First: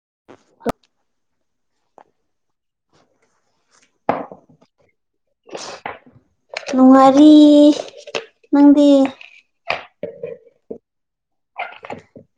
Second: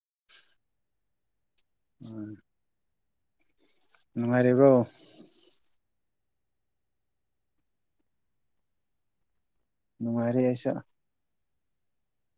[unintelligible] ꯎꯝ ꯅꯨꯡꯉꯥꯏꯔꯤꯕ꯭ꯔꯣ ꯅꯨꯡꯉꯔꯤ ꯅꯪꯗꯤ ꯅꯨꯡꯉꯔꯤꯁ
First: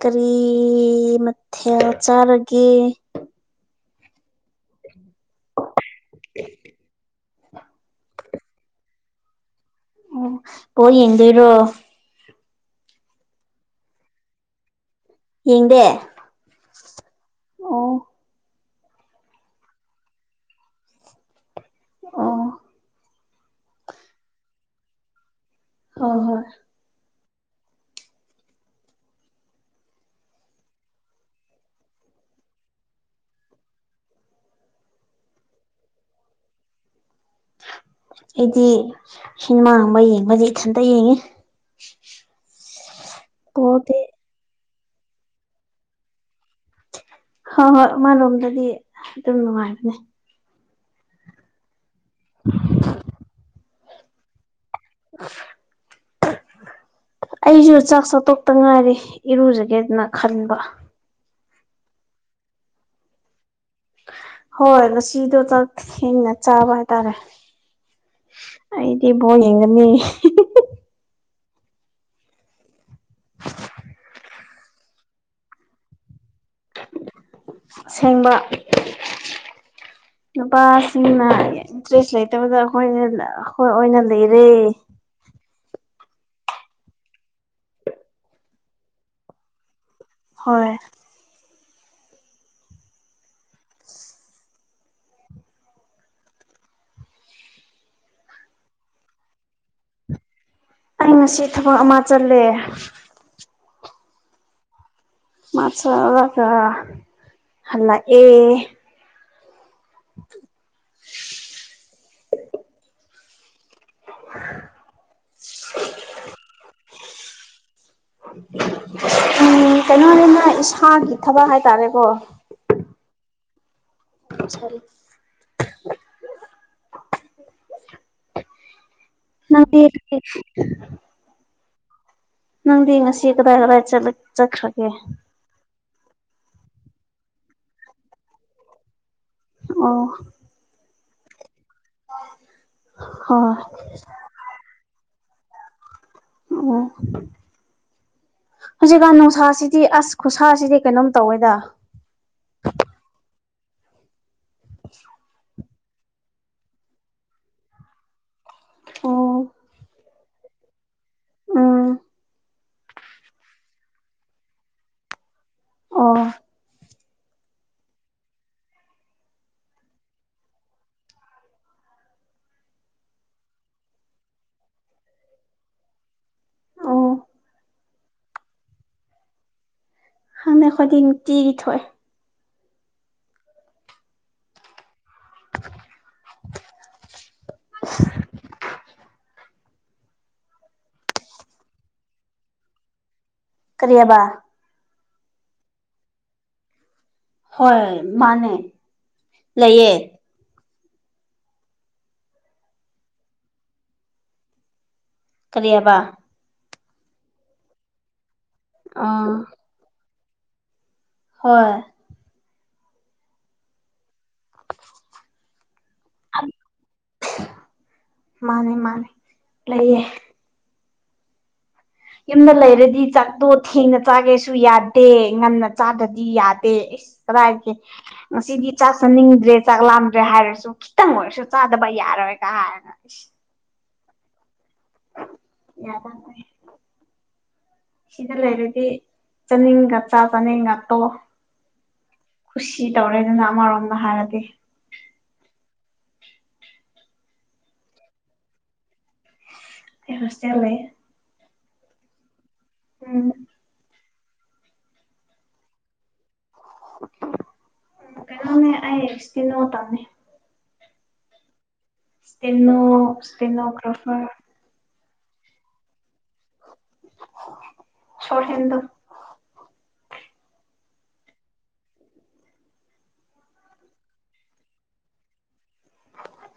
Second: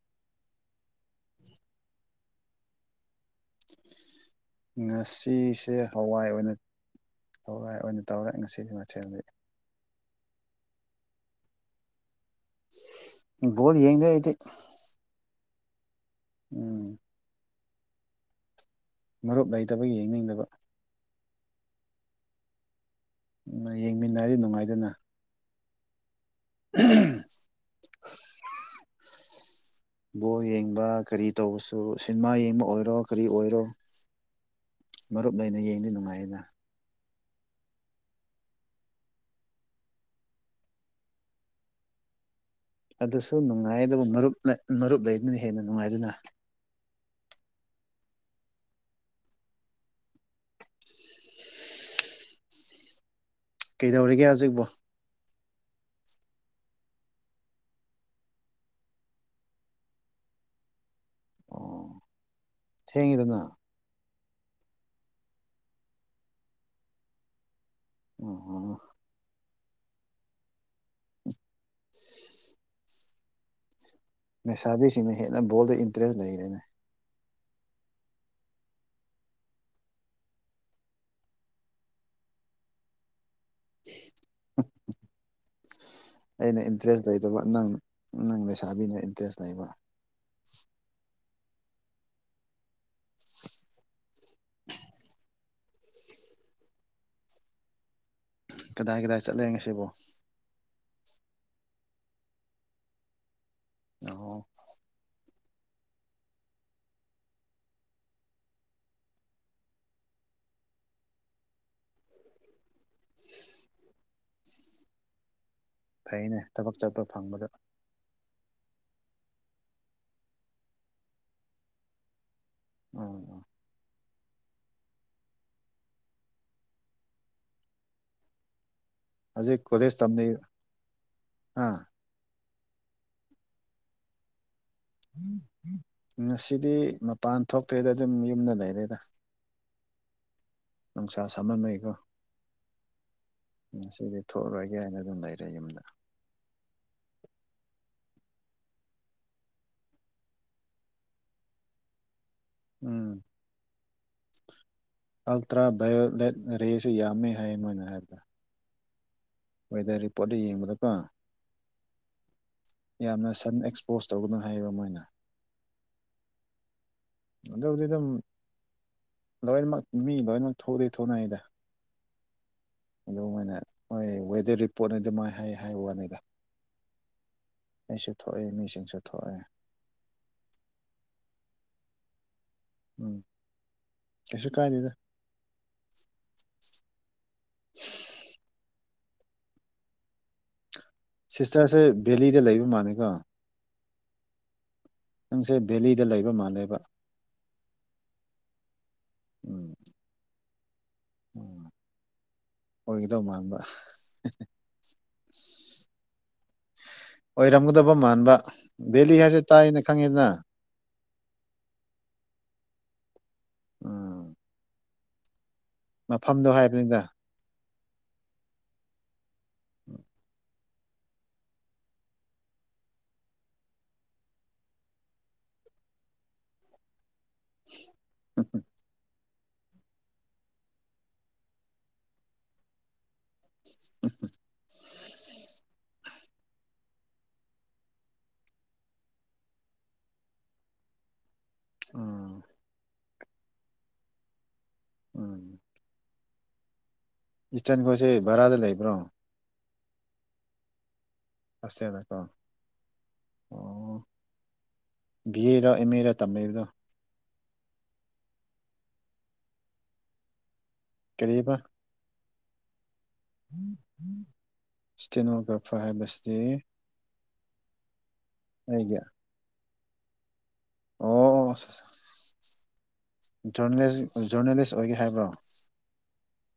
ꯀꯔꯤ ꯃꯊ꯭ꯌꯥ ꯆꯥꯔꯒꯦ ꯉꯁꯤꯁꯦ ꯍꯋꯥꯏ ꯑꯣꯏꯅ ꯍꯣꯏ ꯍꯣꯏ ꯑꯣꯏꯅ ꯇꯧꯔꯦ ꯉꯁꯤꯗꯤ ꯃꯊꯦꯜꯗꯤ ꯑꯣ ꯑꯣ ꯌꯦꯡꯗꯣꯏꯔꯣ ꯣꯗꯤ ꯌꯦꯗ ꯑꯗꯤ ꯌꯦꯗꯦ ꯑꯣ ꯃꯔꯨꯞ ꯂꯩꯇꯕ ꯌꯦꯡꯅꯤꯡꯗꯕ ꯑ ꯎ ꯌꯦꯡꯃꯤꯟꯅꯗꯤ ꯅꯨꯡꯉꯥꯏꯗꯅ ꯍꯣꯏ ꯍꯣꯏ [inaudible] ꯕꯣ ꯌꯦꯡꯕ ꯀꯔꯤ ꯇꯧꯕꯁꯨ ꯁꯤꯅꯦꯃꯥ ꯌꯦꯡꯕ ꯑꯣꯏꯔꯣ ꯀꯔꯤ ꯑꯣꯏꯔꯣ ꯃꯔꯨꯞ ꯂꯩꯅ ꯌꯦꯡꯗꯤ ꯅꯨꯡꯉꯥꯏ ꯑꯩꯅ ꯑꯩꯗꯤ ꯁꯤꯅꯦꯃꯥꯒꯨꯝꯕ ꯌꯦꯡꯕꯁ ꯏꯊꯟꯇ ꯌꯦꯡꯉꯤ [inaudible] ꯑꯗꯨꯁꯨ ꯅꯨꯡꯉꯥꯏ ꯕꯣꯜꯗꯤ ꯑꯗꯨꯒꯕꯨ ꯃꯔꯨꯞ ꯃꯔꯨꯞ ꯂꯩꯗꯨꯅ ꯍꯦꯟꯅ ꯅꯨꯡꯉꯥꯏꯗꯨꯅ ꯍꯣꯏ ꯍꯣꯏ ꯃꯥꯂꯣꯝꯗꯗꯤ ꯑꯗꯨꯝ ꯅꯨꯡꯉꯥꯏꯕꯅꯦ [unintelligible] ꯀꯩꯗꯧꯔꯤꯒꯦ ꯍꯧꯖꯤꯛꯕꯣ [unintelligible] ꯑꯩꯁꯨ ꯆꯥꯛ ꯆꯥꯊꯣꯛꯇ ꯉꯥꯏꯔꯦ ꯏꯔꯨꯖꯒꯦꯗꯅ ꯈꯟꯕ ꯊꯦꯡꯉꯗꯅ ꯍꯣꯏ ꯉꯁꯤꯗꯣ ꯆꯥꯛ ꯊꯦꯡꯅ ꯆꯥꯕ ꯍꯥꯏꯇꯥꯔꯦ ꯑ ꯑꯦꯉꯅꯤ [unintelligible] ꯃꯁꯥꯕꯤꯁꯤꯡꯅ ꯍꯦꯟꯅ ꯣꯜꯗ ꯏꯟꯇꯔꯦꯁ ꯂꯩꯔꯦꯅꯦ ꯁꯦꯡꯕ ꯅꯨꯄꯥꯁꯤꯡꯅ ꯏꯟꯇꯔꯦꯁ ꯂꯩꯇꯕꯗ ꯑꯩꯈꯣꯏꯈ ꯑꯣꯏꯅ ꯂꯩꯔꯦ ꯑꯩꯅ ꯏꯟꯇꯔꯦꯁ ꯂꯩꯇꯕ ꯅꯪ ꯅꯪ ꯂꯩꯁꯥꯕꯤꯅ ꯏꯟꯇꯔꯦꯁ ꯂꯩꯕ ꯍꯣꯏ ꯀꯗꯥꯏ ꯀꯗꯥꯏ ꯆꯠꯂꯦ ꯉꯁꯤꯕꯣ ꯑꯩ ꯉꯁꯤ ꯊꯕꯛ ꯑꯃ ꯆꯠꯂꯦ ꯑ ꯃꯥꯁꯒ ꯑꯜꯂ ꯑꯦ [unintelligible] [inaudible] ꯐꯩꯅꯦ ꯊꯕꯛ ꯆꯠꯄ ꯐꯪꯕꯗ ꯎꯝ ꯀꯩꯅꯣ ꯍꯥꯏꯔꯦ ꯃꯥ ꯏꯁꯥꯒꯤ ꯊꯕꯛ ꯍꯥꯏꯇꯥꯔꯦꯀꯣ ꯎꯝ ꯔꯤ ꯅꯪ ꯑꯥ ꯅꯪꯗꯤ ꯉꯁꯤ ꯀꯗꯥꯏ ꯀꯗꯥꯏ ꯆꯠꯈ꯭ꯔꯒꯦ ꯉꯁꯤꯗꯤ ꯃꯄꯥꯟ ꯊꯣꯛꯇ꯭ꯔꯦꯗ ꯑꯗꯨꯝ ꯌꯨꯝꯗ ꯂꯩꯔꯦꯗ ꯑꯣ ꯅꯨꯡꯁꯥ ꯁꯥꯃꯟꯅꯩꯀꯣ ꯍꯣꯏ ꯉꯗꯤ ꯊꯣꯛꯂꯔꯒꯦ ꯍꯥꯏꯅ ꯑꯗꯨꯝ ꯂꯩꯔ ꯂꯩꯗ ꯑꯣ ꯍꯧꯖꯤꯛꯀꯥꯟ ꯅꯨꯡꯁꯥꯁꯤꯗꯤ ꯑꯁ ꯈꯨꯠꯁꯥꯁꯤꯗꯤ ꯀꯩꯅꯣꯝ ꯇꯧꯋꯦꯗ ꯎꯝ ꯑꯜꯇ꯭ꯔꯥ ꯕꯥꯏꯑꯣꯂꯦꯠ ꯔꯦꯁꯨ ꯌꯥꯝꯃꯦ ꯍꯥꯏꯌꯦ ꯃꯣꯏꯅ ꯍꯥꯏꯕꯗ ꯑꯣ ꯄꯣꯠꯠꯇ ꯌꯦꯡꯕꯗꯀꯣ ꯑ ꯌꯥꯝꯅ ꯁꯟ ꯑꯦꯛꯁꯄꯣꯁ ꯇꯧꯒꯅꯨ ꯍꯥꯏꯌꯦꯕ ꯑꯃꯅ ꯑꯣ ꯑꯗꯨꯕꯨꯗꯤ ꯑꯗꯨꯝ ꯂꯣꯏꯅꯃꯛ ꯃꯤ ꯂꯣꯏꯅꯃꯛ ꯊꯣꯛꯂꯤꯦ ꯊꯣꯛꯅꯉꯗ ꯑꯗꯨꯃꯥꯏꯅ ꯃꯣꯏ ꯋꯦꯗꯔ ꯔꯤꯄꯣꯔꯠꯅꯤ ꯑꯗꯨꯃꯥꯏ ꯍꯥꯏ ꯋꯥꯅꯤꯗ ꯑꯣ ꯃꯤꯁꯨ ꯊꯣꯛꯏ ꯃꯤꯁꯤꯡꯁꯨ ꯊꯣꯛꯑꯦ ꯍꯪꯅ ꯈꯗꯤ ꯇꯤꯔꯤ ꯊꯣꯏ ꯎꯝ ꯀꯁꯤ ꯀꯥꯏꯗꯗ [unintelligible] ꯁꯤꯁꯇꯔꯁꯦ ꯚꯦꯂꯤꯗ ꯂꯩꯕ ꯃꯥꯅꯤꯀꯣ ꯀ꯭ꯔꯤꯕ ꯅꯪꯁꯦ ꯚꯦꯂꯤꯗ ꯂꯩꯕ ꯃꯥꯜꯂꯦꯕ ꯍꯣꯏ ꯃꯥꯅꯦ ꯂꯩꯌꯦ ꯎ ꯑꯣꯏꯒꯗꯧ ꯃꯥꯟꯕ ꯀꯔꯤꯑꯕ ꯑꯣꯏꯔꯝꯒꯗꯕ ꯃꯥꯟꯕ ꯕꯦꯂꯤ ꯑꯥ ꯍꯥꯏꯁꯦ ꯇꯥꯏꯌꯦꯅ ꯈꯪꯉꯤꯗꯅ ꯍꯣꯏ ꯎꯝ ꯃꯐꯝꯗꯣ ꯍꯥꯏꯕꯅꯤꯗ ꯃꯥꯅꯦ ꯃꯥꯅꯤ ꯂꯩꯌꯦ ꯌꯨꯝꯗ ꯂꯩꯔꯗꯤ ꯆꯥꯛꯠꯇꯣ ꯊꯦꯡꯅ ꯆꯥꯒꯦꯁꯨ ꯌꯥꯗꯦ ꯉꯟꯅ ꯆꯥꯗ꯭ꯔꯗꯤ ꯌꯥꯗꯦꯁ ꯀꯗꯥꯥꯏꯒꯦ ꯉꯁꯤꯗꯤ ꯆꯥ ꯆꯟꯅꯤꯡꯗꯦ ꯭ꯔꯦ ꯆꯥꯛꯂꯝꯥꯂꯝꯗ꯭ꯔꯦ ꯍꯥꯏꯔꯁꯨ ꯈꯤꯇꯪ ꯑꯣꯏꯔꯁꯨ ꯆꯥꯗꯕ ꯌꯥꯔꯔꯣꯏꯒ ꯍꯥꯏꯔꯒ ꯑꯩꯁ ꯑ ꯌꯥꯗ ꯁꯤꯗ ꯂꯩꯔꯗꯤ ꯆꯥꯅꯤꯡꯒ ꯆ ꯆꯥꯅꯤꯡ ꯉꯇꯣ ꯎꯝ ꯈꯨꯨꯁꯤ ꯇꯧꯔꯦꯗꯅ ꯑꯃꯔꯣꯝꯗ ꯍꯥꯏꯔꯗꯤ ꯎꯝ ꯏꯁꯇꯟꯈꯣꯠꯁꯦ ꯚꯔꯥꯗ ꯂꯩꯕ꯭ꯔꯣ ꯑꯦ ꯔꯁꯦꯂꯦ ꯐꯦꯂ ꯀꯣ ꯏꯃꯦꯔ ꯊꯝꯃꯦꯒ ꯎ ꯀꯩꯅꯅꯦ ꯑꯁꯗꯤ ꯅ ꯇꯅꯤ ꯀꯔꯤꯕ ꯀꯩꯅꯣ ꯀꯩꯅꯣ ꯈꯪꯕꯔꯥ ꯀꯦꯅꯣꯒ꯭ꯔꯥꯐꯔ ꯍꯥꯏꯕꯁꯤꯗꯤ ꯁꯣꯔꯠ ꯍꯦꯟꯗꯣ ꯑꯩꯒꯤ ꯑꯣ ꯖꯔꯅꯦꯂꯤꯁ ꯑꯣꯏꯒꯦ ꯍꯥꯏꯕ꯭ꯔꯣ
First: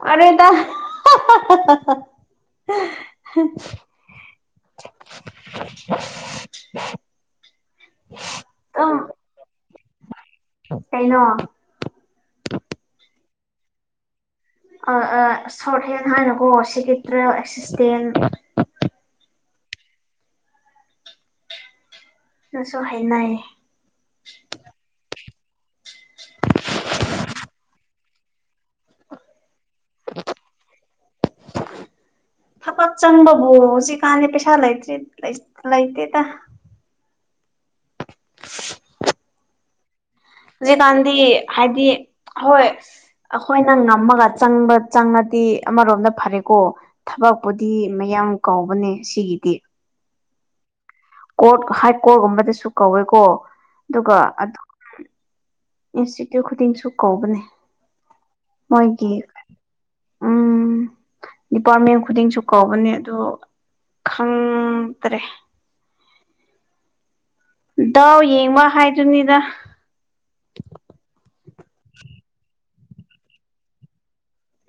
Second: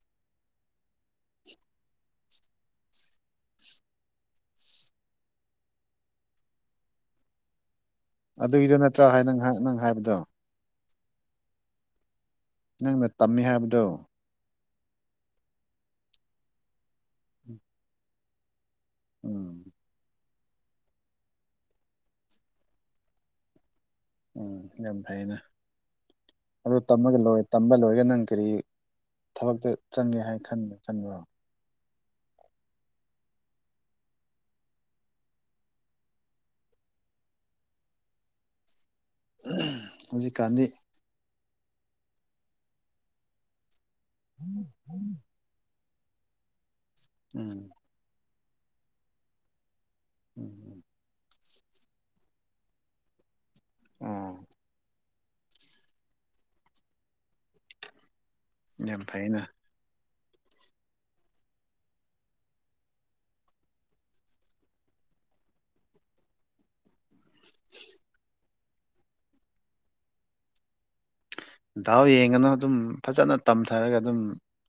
ꯑꯔꯗ [unintelligible] ꯑꯗꯨꯒꯤꯗꯨꯣ ꯅꯠꯇ꯭ꯔ ꯍꯥꯏ ꯅꯍꯥꯛ ꯅꯪ ꯍꯥꯏꯕꯗꯣ ꯇꯩꯅꯣ ꯅꯪꯅ ꯇꯝꯃꯦ ꯍꯥꯏꯕꯗꯣ ꯁꯣꯔꯠ ꯍꯦꯟ ꯍꯥꯏꯅꯀꯣ ꯁꯤꯀꯦꯇ꯭ꯔꯦꯜ ꯑꯦꯛꯁꯤꯁꯇꯦꯟ ꯎꯝ ꯅꯁꯨ ꯍꯥꯏꯅꯑ ꯎꯝ ꯌꯥꯝ ꯐꯩꯅ ꯑꯗꯨ ꯇꯝꯃꯒ ꯂꯣꯏꯔ ꯇꯝꯕ ꯂꯣꯏꯔꯒ ꯅꯪ ꯀꯔꯤ ꯊꯕꯛꯇ ꯆꯪꯒꯦ ꯍꯥꯏ ꯈ ꯈꯟꯕ꯭ꯔꯣ [inaudible] ꯊꯕꯛ ꯆꯪꯕꯕꯨ ꯁꯤꯖꯤ ꯀꯥꯟꯗ ꯄꯩꯁꯥ ꯂꯩꯇ꯭ꯔꯤ ꯂꯩꯇꯦꯗ [inaudible] ꯎꯝ ꯍꯧꯖꯤꯛꯀꯥꯟꯗꯤ ꯍꯥꯏꯗꯤ ꯍꯣꯏ ꯑꯩꯈꯣꯏ ꯈꯤꯪ ꯉꯝꯃꯒ ꯎꯝ ꯆꯪꯕ ꯆꯪꯉꯗꯤ ꯑꯃꯔꯣꯝꯗ ꯐꯔꯦꯀꯣ ꯊꯕꯛꯄꯨꯗꯤ ꯃꯌꯥꯝ ꯀꯥꯎꯕꯅꯦ ꯁꯤꯒꯤꯗꯤ ꯎꯝ ꯀꯣꯔꯠ ꯍꯥꯏ ꯀꯣꯔꯠꯒꯨꯝꯕꯗꯁꯨ ꯀꯧꯋꯦꯀꯣ ꯑꯗꯨꯒ ꯑꯣ ꯏꯟꯁꯇꯤꯇ꯭ꯌꯨꯠ ꯈꯨꯗꯤꯡꯁꯨ ꯀꯧꯕꯅꯦ ꯌꯥꯝ ꯐꯥꯏꯅ ꯑꯝ ꯗꯤꯄꯥꯔꯠꯃꯦꯟ ꯈꯨꯗꯤꯡꯁꯨ ꯀꯧꯕꯅꯦ ꯑ ꯈꯪꯗ꯭ꯔꯦ ꯗꯥꯎ ꯌꯦꯡꯕ ꯍꯥꯏꯗꯨꯅꯤꯗ ꯗꯥꯎ ꯌꯦꯡꯉꯅꯨ ꯑꯗꯨꯝ ꯐꯖꯅ ꯇꯝꯊꯔꯒ ꯑꯗꯨꯝ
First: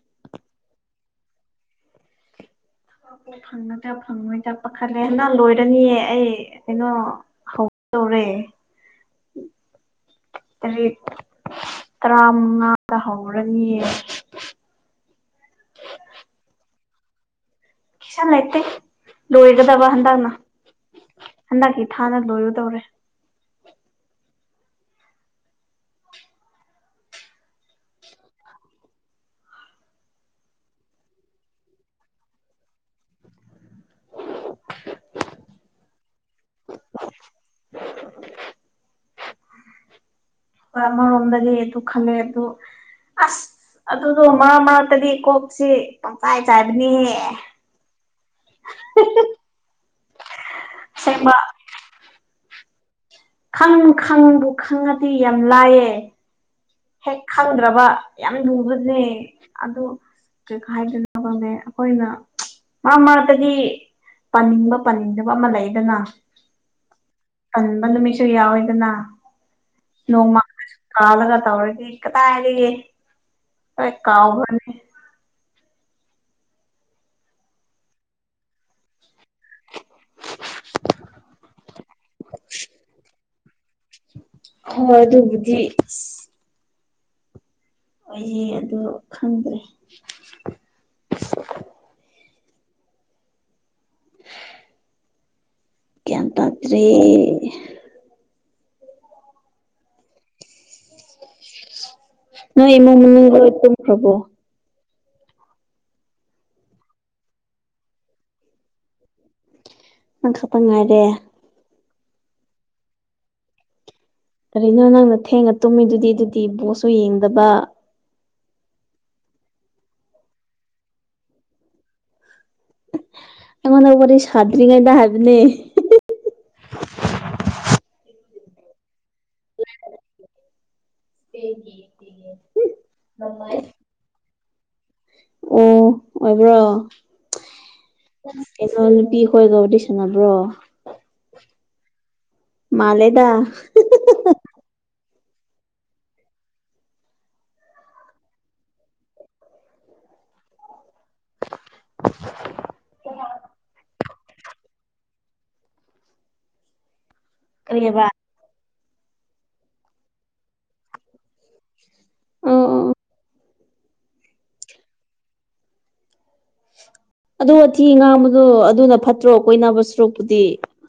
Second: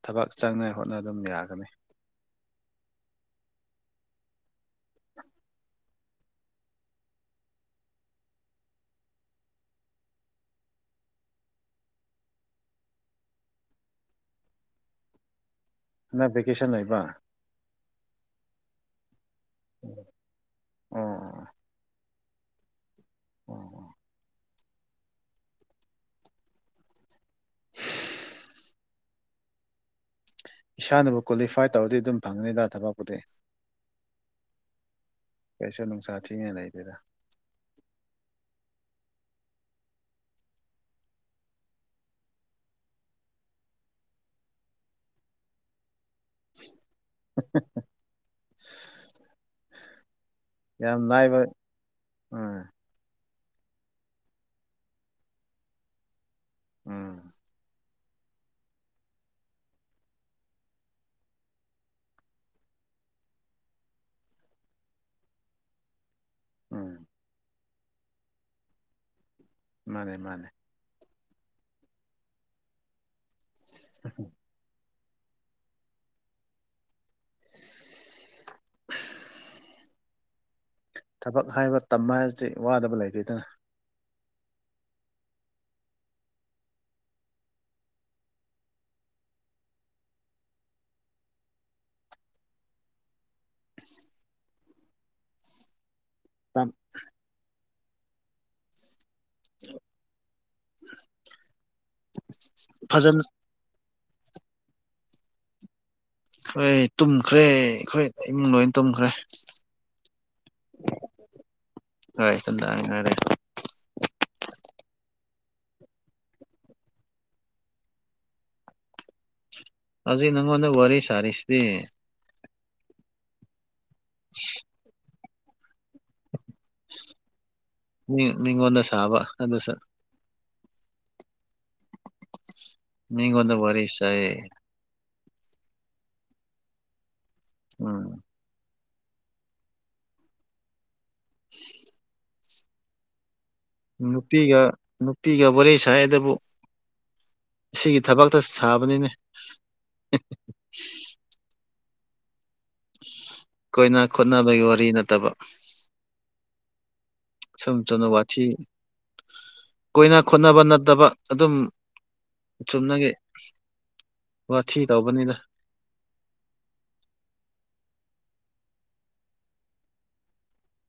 ꯊꯕꯛ ꯆꯪꯅ ꯍꯣꯠꯅ ꯑꯗꯨꯝ ꯌꯥꯒꯅꯤ ꯑꯣ ꯐꯪꯉꯗ ꯐꯪꯉꯣꯏꯗ ꯄꯥꯈꯠꯂꯦ ꯍꯅ ꯂꯣꯏꯔꯅꯤꯌꯦ ꯑꯩ ꯀꯩꯅꯣ ꯇꯧꯣꯔꯦ ꯇꯔꯦꯠ ꯇꯔꯥ ꯃꯉꯥꯗ ꯍꯧꯔꯅꯤꯌꯦ ꯀ ꯅ ꯦꯀꯦꯁꯟ ꯂꯩꯕ ꯁ ꯂꯥꯏꯇ ꯂꯣꯋꯒꯗꯥ ꯋꯥ ꯑꯣ ꯍꯗꯥꯅꯥ ꯑꯣ ꯍꯗ ꯊ ꯍꯥꯟꯅ ꯂꯣꯏꯔꯨꯗꯧꯔꯦ ꯎꯝ ꯎꯝ ꯏꯁꯥꯅꯕꯨ ꯀ꯭ꯋꯥꯂꯤꯐꯥꯏ ꯇꯧꯔꯗꯤ ꯑꯗꯨꯝ ꯐꯪꯒꯅꯤꯗ ꯊꯕꯛꯄꯨꯗꯤ ꯀꯩꯁꯨ ꯅꯨꯡꯁꯥ ꯊꯤꯉꯩ ꯂꯩꯗꯦꯗ ꯣꯏ ꯑꯃꯔꯣꯝꯗꯒꯤ ꯑꯗꯨ ꯈꯜꯂꯦ ꯑꯗꯨ ꯑꯁ ꯑꯗꯨꯗꯣ ꯃꯥ ꯃꯥꯇꯗꯤ ꯀꯣꯛꯁꯤ ꯀꯥꯏ ꯆꯥꯏꯕꯅꯤ ꯍꯦ ꯌꯥꯝ ꯅꯥꯏꯕ ꯈꯪ ꯈꯪꯕꯨ ꯈꯪꯉꯗꯤ ꯌꯥꯝ ꯂꯥꯏꯌꯦ ꯎꯝ ꯍꯦꯛ ꯈꯪꯗ꯭ꯔꯕ ꯌꯥꯝ ꯂꯨꯕꯁꯦ ꯑꯗꯣ ꯀꯩ ꯍꯥꯏꯗꯅ ꯈꯪꯂ ꯑꯩꯈꯣꯏꯅ ꯃꯥ ꯃꯥꯗꯤ ꯄꯥꯅꯤꯡꯕ ꯄꯥꯅꯤꯡꯗꯕ ꯑꯃ ꯂꯩꯗꯅ ꯎꯝ ꯀꯟꯕ ꯅꯨꯃꯤꯠꯁꯨ ꯌꯥꯎꯋꯦꯗꯅ ꯃꯥꯅꯦ ꯃꯥꯅꯦ ꯀꯥꯂꯒ ꯇꯧꯔꯒ ꯀꯗꯥ ꯍꯥꯏꯔꯤ ꯀ ꯀꯥꯎꯕꯅꯦ ꯊꯕꯛ ꯍꯥꯏꯕ ꯇꯝꯕ ꯍꯥꯏꯗꯤ ꯋꯥꯗꯕ ꯂꯩꯇꯦꯗꯅ ꯍꯣꯏ ꯑꯗꯨꯕꯨ ꯑꯩꯁꯦ ꯑꯗꯨ ꯈꯪꯗ꯭ꯔꯦ ꯀꯦꯇꯗꯔꯤ ꯍ ꯅꯣꯏꯃ ꯃꯠꯇꯝ ꯐ꯭ꯔꯕꯣ ꯍꯣꯏ ꯇꯨꯝꯈ꯭ꯔꯦ ꯑꯩꯈꯣꯏ ꯏꯃꯨꯡ ꯂꯣꯏ ꯇꯨꯝꯈ꯭ꯔꯦ ꯑ ꯀꯄ ꯉꯔꯦ ꯍꯣꯏꯗꯥꯉꯔꯦ ꯀꯔꯤꯅꯣ ꯅꯪꯅ ꯊꯦꯡꯉ ꯇꯨꯝꯃꯤꯗꯨꯗꯤ ꯑꯗꯨꯗꯤ ꯕꯣꯁꯁꯨ ꯌꯦꯡꯗꯕ ꯑꯗꯨꯖꯤ ꯅꯪꯟꯅ ꯋꯥꯔꯤ ꯁꯔꯤꯁꯤꯗꯤ ꯑꯩꯉꯣꯟꯗ ꯋꯥꯔꯤ ꯁꯥꯗ꯭ꯔꯤꯉꯩꯗ ꯍꯥꯏꯕꯅꯦ ꯃꯥꯉꫭꯟꯗ ꯁꯕ ꯑꯗꯨꯁꯨ ꯁꯤꯒꯤ ꯃꯤꯒꯣꯗ ꯋꯥꯔꯤꯔꯁꯑꯦ ꯑꯣ ꯑꯣꯏꯕ꯭ꯔꯣ ꯎꯝ ꯅꯨꯄꯤ ꯈꯣꯏꯒꯕꯨꯗꯤ ꯁꯥꯟꯅꯕ꯭ꯔꯣ ꯃꯥꯜꯂꯦꯗ ꯅꯨꯄꯤꯒ ꯅꯨꯄꯤꯒ ꯋꯥꯔꯤ ꯁꯥꯏꯗꯕꯨ ꯁꯤꯒꯤ ꯊꯕꯛꯇ ꯁꯥꯕꯅꯤꯅꯦ [inaudible] ꯀꯣꯏꯅ ꯈꯣꯠꯅꯕꯒꯤ ꯋꯥꯔꯤ ꯅꯠꯇꯕ ꯁꯨꯝ ꯀꯔꯤꯕ ꯆꯅ ꯋꯥꯊꯤ ꯀꯣꯏꯅ ꯈꯣꯠꯅꯕ ꯅꯠꯇꯕ ꯑꯗꯨꯝ ꯑꯣ ꯑꯣ ꯆꯨꯟꯅꯒꯦ ꯋꯥꯊꯤ ꯇꯧꯕꯅꯤꯗ ꯑꯗꯨ ꯑꯊꯤ ꯉꯥꯡꯕꯗꯣ ꯑꯗꯨꯅ ꯐꯠꯇ꯭ꯔꯣ ꯑꯩ ꯀꯣꯏꯅꯥꯕꯩ ꯁꯥꯔꯨꯛꯄꯨꯗꯤ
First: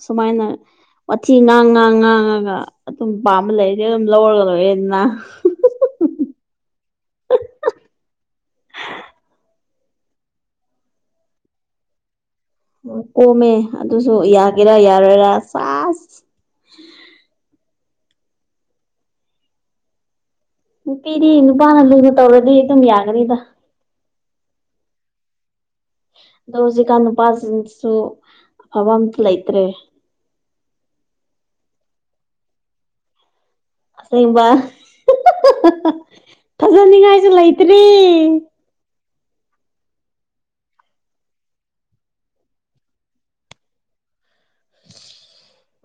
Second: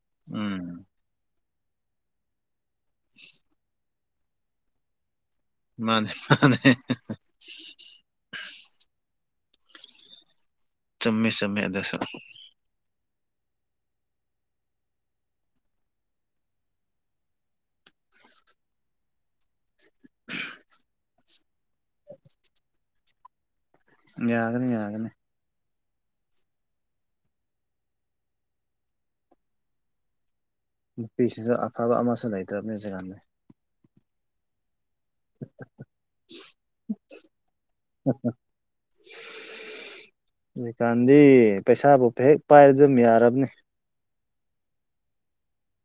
ꯁꯨꯃꯥꯏꯅ ꯎꯝ ꯋꯥꯊꯤ ꯉꯥꯡ ꯉꯥꯡ ꯉꯥꯡꯉꯒ ꯑꯗꯨꯝ ꯄꯥꯝꯕ ꯂꯩꯒꯦ ꯑꯗꯨꯝ [unintelligible] ꯃꯥꯅꯦ ꯃꯥꯅꯦ ꯍꯍ ꯍ ꯆꯨꯝꯃꯦ ꯆꯨꯝꯃꯦ ꯑꯗꯨꯁꯨ ꯀꯣꯝꯃꯦ ꯑꯗꯨꯁꯨ ꯌꯥꯒꯦꯔꯥ ꯌꯥꯔꯣꯏꯔꯥ ꯆꯥꯁ ꯅꯨꯄꯤꯗꯤ ꯅꯨꯄꯥꯅ ꯂꯨꯅ ꯇꯧꯔꯗꯤ ꯑꯗꯨꯝ ꯌꯥꯒꯅꯤꯗ ꯌꯥꯒꯅꯤ ꯌꯥꯒꯅꯤ ꯑꯗꯣ ꯍꯧꯖꯤꯛꯀꯥꯟ ꯅꯨꯄꯥꯁꯤꯡꯁꯨ ꯑꯐꯕ ꯑꯝꯇ ꯂꯩꯇ꯭ꯔꯦ ꯅꯨꯄꯤꯁꯤꯁꯨ ꯑꯐꯕ ꯑꯃꯁꯨ ꯂꯩꯇ꯭ꯔꯕꯅꯤ ꯖꯒꯥꯟꯅꯤ ꯑꯁꯦꯡꯕ ꯐꯖꯅꯤꯡꯉꯥꯏꯁꯨ ꯂꯩꯇ꯭ꯔꯤ ꯍꯧꯖꯤꯀꯥꯟꯗꯤ ꯄꯩꯁꯥꯕꯨ ꯍꯦꯛ ꯄꯥꯏꯔ ꯑꯗꯨꯝ ꯌꯥꯔꯕꯅꯦ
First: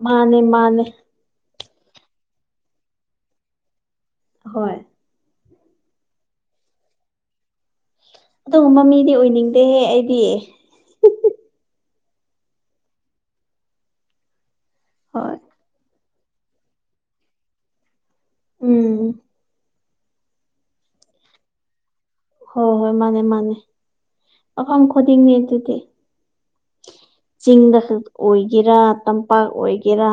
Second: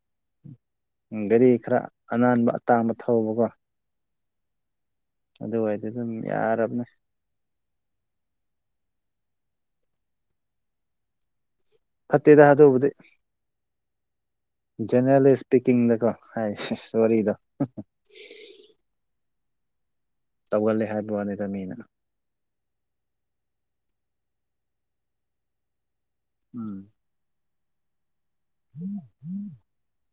ꯃꯥꯅꯦ ꯃꯥꯅꯦ ꯒꯥꯔꯤ ꯈꯔ ꯑꯅꯥꯟꯕ ꯑꯇꯥꯡꯕ ꯊꯧꯕꯀꯣ ꯍꯣꯏ ꯑꯗꯨꯋꯥꯏꯗꯨ ꯑꯗꯨꯝ ꯌꯥꯔꯕꯅꯦ ꯑꯗꯨꯒꯨꯝꯕ ꯃꯤꯗꯤ ꯑꯣꯏꯅꯤꯡꯗꯦꯍꯦ ꯑꯩꯗꯤ ꯐꯠꯇꯦꯗ ꯍꯥꯗꯕꯨꯗꯤ ꯖꯦꯅꯔꯦꯂꯤ ꯍꯣꯏ ꯏꯁꯄꯤꯀꯤꯡꯗꯀꯣ ꯍꯥꯏ ꯋꯥꯔꯤꯗꫭ ꯎꯝ ꯇꯧꯒꯜꯂꯦ ꯍꯥꯏꯕ ꯋꯥꯅꯤꯗꯃꯤꯅ ꯍꯣꯏ ꯍꯣꯏ ꯃꯥꯅꯦ ꯃꯥꯅꯦ ꯑꯐꯝ ꯈꯨꯗꯤꯡꯅꯤ ꯑꯗꯨꯗꯤ ꯎꯝ ꯆꯤꯡꯗ ꯈꯛ ꯑꯣꯏꯒꯦꯔꯥ ꯇꯝꯄꯥꯛ ꯑꯣꯏꯒꯦꯔꯥ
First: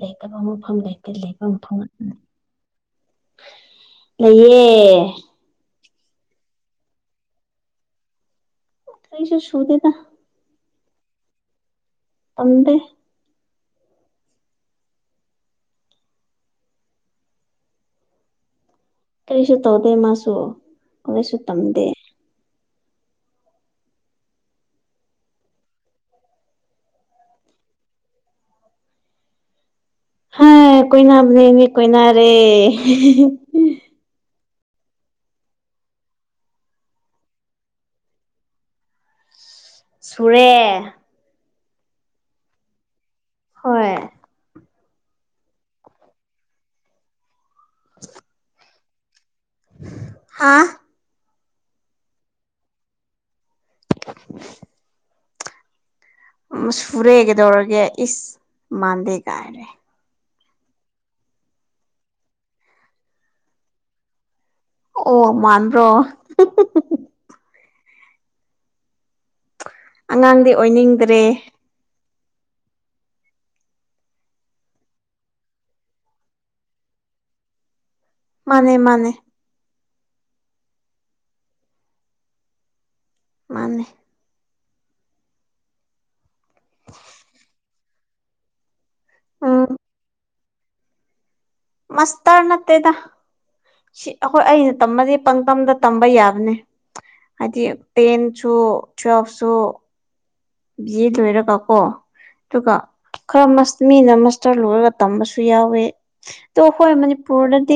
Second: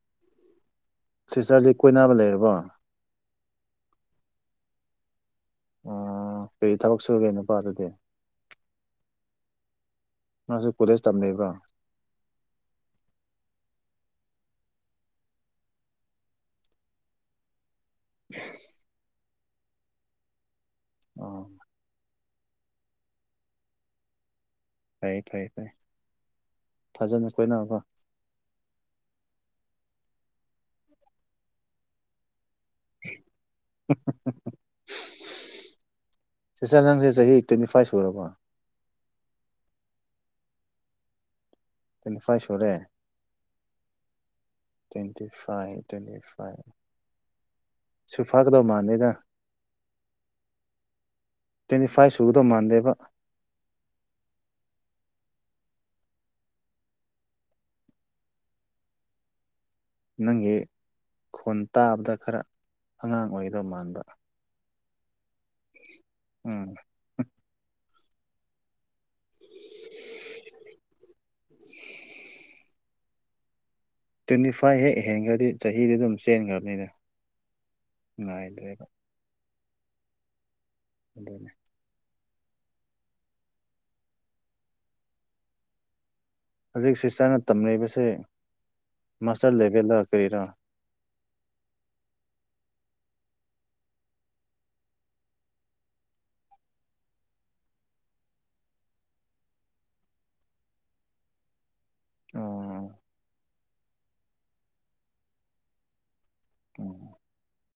ꯂꯩꯇꯕ ꯃꯐꯝ ꯂꯩꯀ ꯂꯩꯕ ꯁꯤꯁꯇꯔꯁꯦ ꯃꯐꯝ ꯀꯣꯏꯅꯕ ꯂꯩꯔꯕꯣ ꯂꯩꯌꯦ ꯎ ꯀꯔꯤ ꯊꯕꯛ ꯁꯨꯒꯦ ꯅꯨꯄꯥ ꯑꯗꯨꯗꯤ ꯀꯔꯤꯁꯨ ꯁꯨꯗꯦꯗ ꯃꯥꯁꯨ ꯀꯂꯦꯖ ꯇꯝꯅꯕꯣ ꯇꯗꯦ [inaudible] ꯀꯔꯤꯁꯨ ꯇꯧꯗꯦ ꯃꯥꯁꯨ ꯀꯩꯁꯨ ꯑꯣ ꯇꯝꯗꯦ ꯐꯔꯦ ꯐꯔꯦ ꯐꯔꯦ ꯐꯖꯅ ꯀꯣꯏꯅꯀꯣ ꯀꯣꯏꯅꯕꯅꯦ ꯀꯣꯏꯅꯔꯦ ꯁꯤꯁꯇꯤꯔ ꯅꯪꯁꯦ ꯆꯍꯤ ꯇ꯭ꯋꯦꯟꯇꯤ ꯐꯥꯏꯚ ꯁꯔꯕꯣ ꯁꯨꯔꯦ ꯇꯩꯅꯐꯥꯏ ꯁꯣꯔꯨꯔꯦ ꯍꯣꯏ ꯇ꯭ꯋꯦꯟꯇꯤ ꯐꯥꯏꯚ ꯇ꯭ꯋꯦꯟꯇꯤ ꯐꯥꯏꯚ ꯁꯨꯐꯥꯛꯀꯗꯧ ꯃꯥꯥꯟꯅꯤꯗ ꯍꯥ ꯇ꯭ꯋꯦꯟꯇꯤ ꯐꯥꯏꯚ ꯁꯨꯕꯗꯣ ꯃꯥꯟꯗꯦꯕ [inaudible] ꯁꯨꯔꯦꯒꯗꯧꯔꯒꯦ ꯏꯁ ꯃꯥꯟꯗꯦꯒꯥꯏꯅ ꯅꯪꯒꯤ ꯈꯣꯟ ꯇꯥꯕꯗ ꯈꯔ ꯑꯉꯥꯡ ꯑꯣꯏꯒꯗꯧ ꯃꯥꯟꯕ ꯑꯣ ꯃꯥꯟ꯭ꯔꯣ ꯍꯨꯝ ꯎꯝ ꯍꯨꯝ ꯑꯉꯥꯡꯗꯤ ꯑꯣꯏꯅꯤꯡꯗ꯭ꯔꯦ ꯇ꯭ꯋꯦꯟꯇꯤ ꯐꯥꯏꯚ ꯍꯦꯛ ꯍꯦꯟꯈ꯭ꯔꯗꯤ ꯆꯍꯤꯗꯤ ꯑꯗꯨꯝ ꯆꯦꯟꯈ꯭ꯔꯕꯅꯤꯅ ꯃꯥꯅꯦ ꯉꯥꯏꯗ꯭ꯔꯦꯕ ꯃꯥꯅꯦ ꯑꯗꯨꯅꯦ ꯃꯥꯅꯦ ꯍꯧꯖꯤꯛ ꯁꯤꯁꯇꯔꯅ ꯇꯝꯅꯔꯤꯕꯁꯦ ꯃꯥꯁꯇꯔ ꯎꯝ ꯂꯦꯚꯦꯜꯗ ꯀꯔꯤꯔꯣ ꯃꯁꯇꯦꯔ ꯅꯥꯠꯇꯦꯗꯥ ꯁꯤ ꯑꯩꯈꯣꯏ ꯑꯩꯅ ꯇꯝꯃꯗꯤꯦ ꯄꯪꯇꯝꯗ ꯇꯝꯕ ꯌꯥꯕꯅꯦ ꯍꯥꯏꯗꯤ ꯇꯦꯟꯁꯨ ꯇ꯭ꯋꯦꯜꯐꯁꯨ ꯊꯣꯏꯔ ꯀ ꯀꯣ ꯇꯨ ꯀ ꯑꯣ ꯈꯔ ꯃꯤꯅ ꯃꯁꯇꯔ ꯂꯣꯏꯔꯒ ꯇꯝꯕꯁꯨ ꯌꯥꯎꯋꯦ ꯑꯣ ꯍꯈꯣꯏ ꯎꯝ ꯃꯅꯤꯄꯨꯔꯗꯗꯤ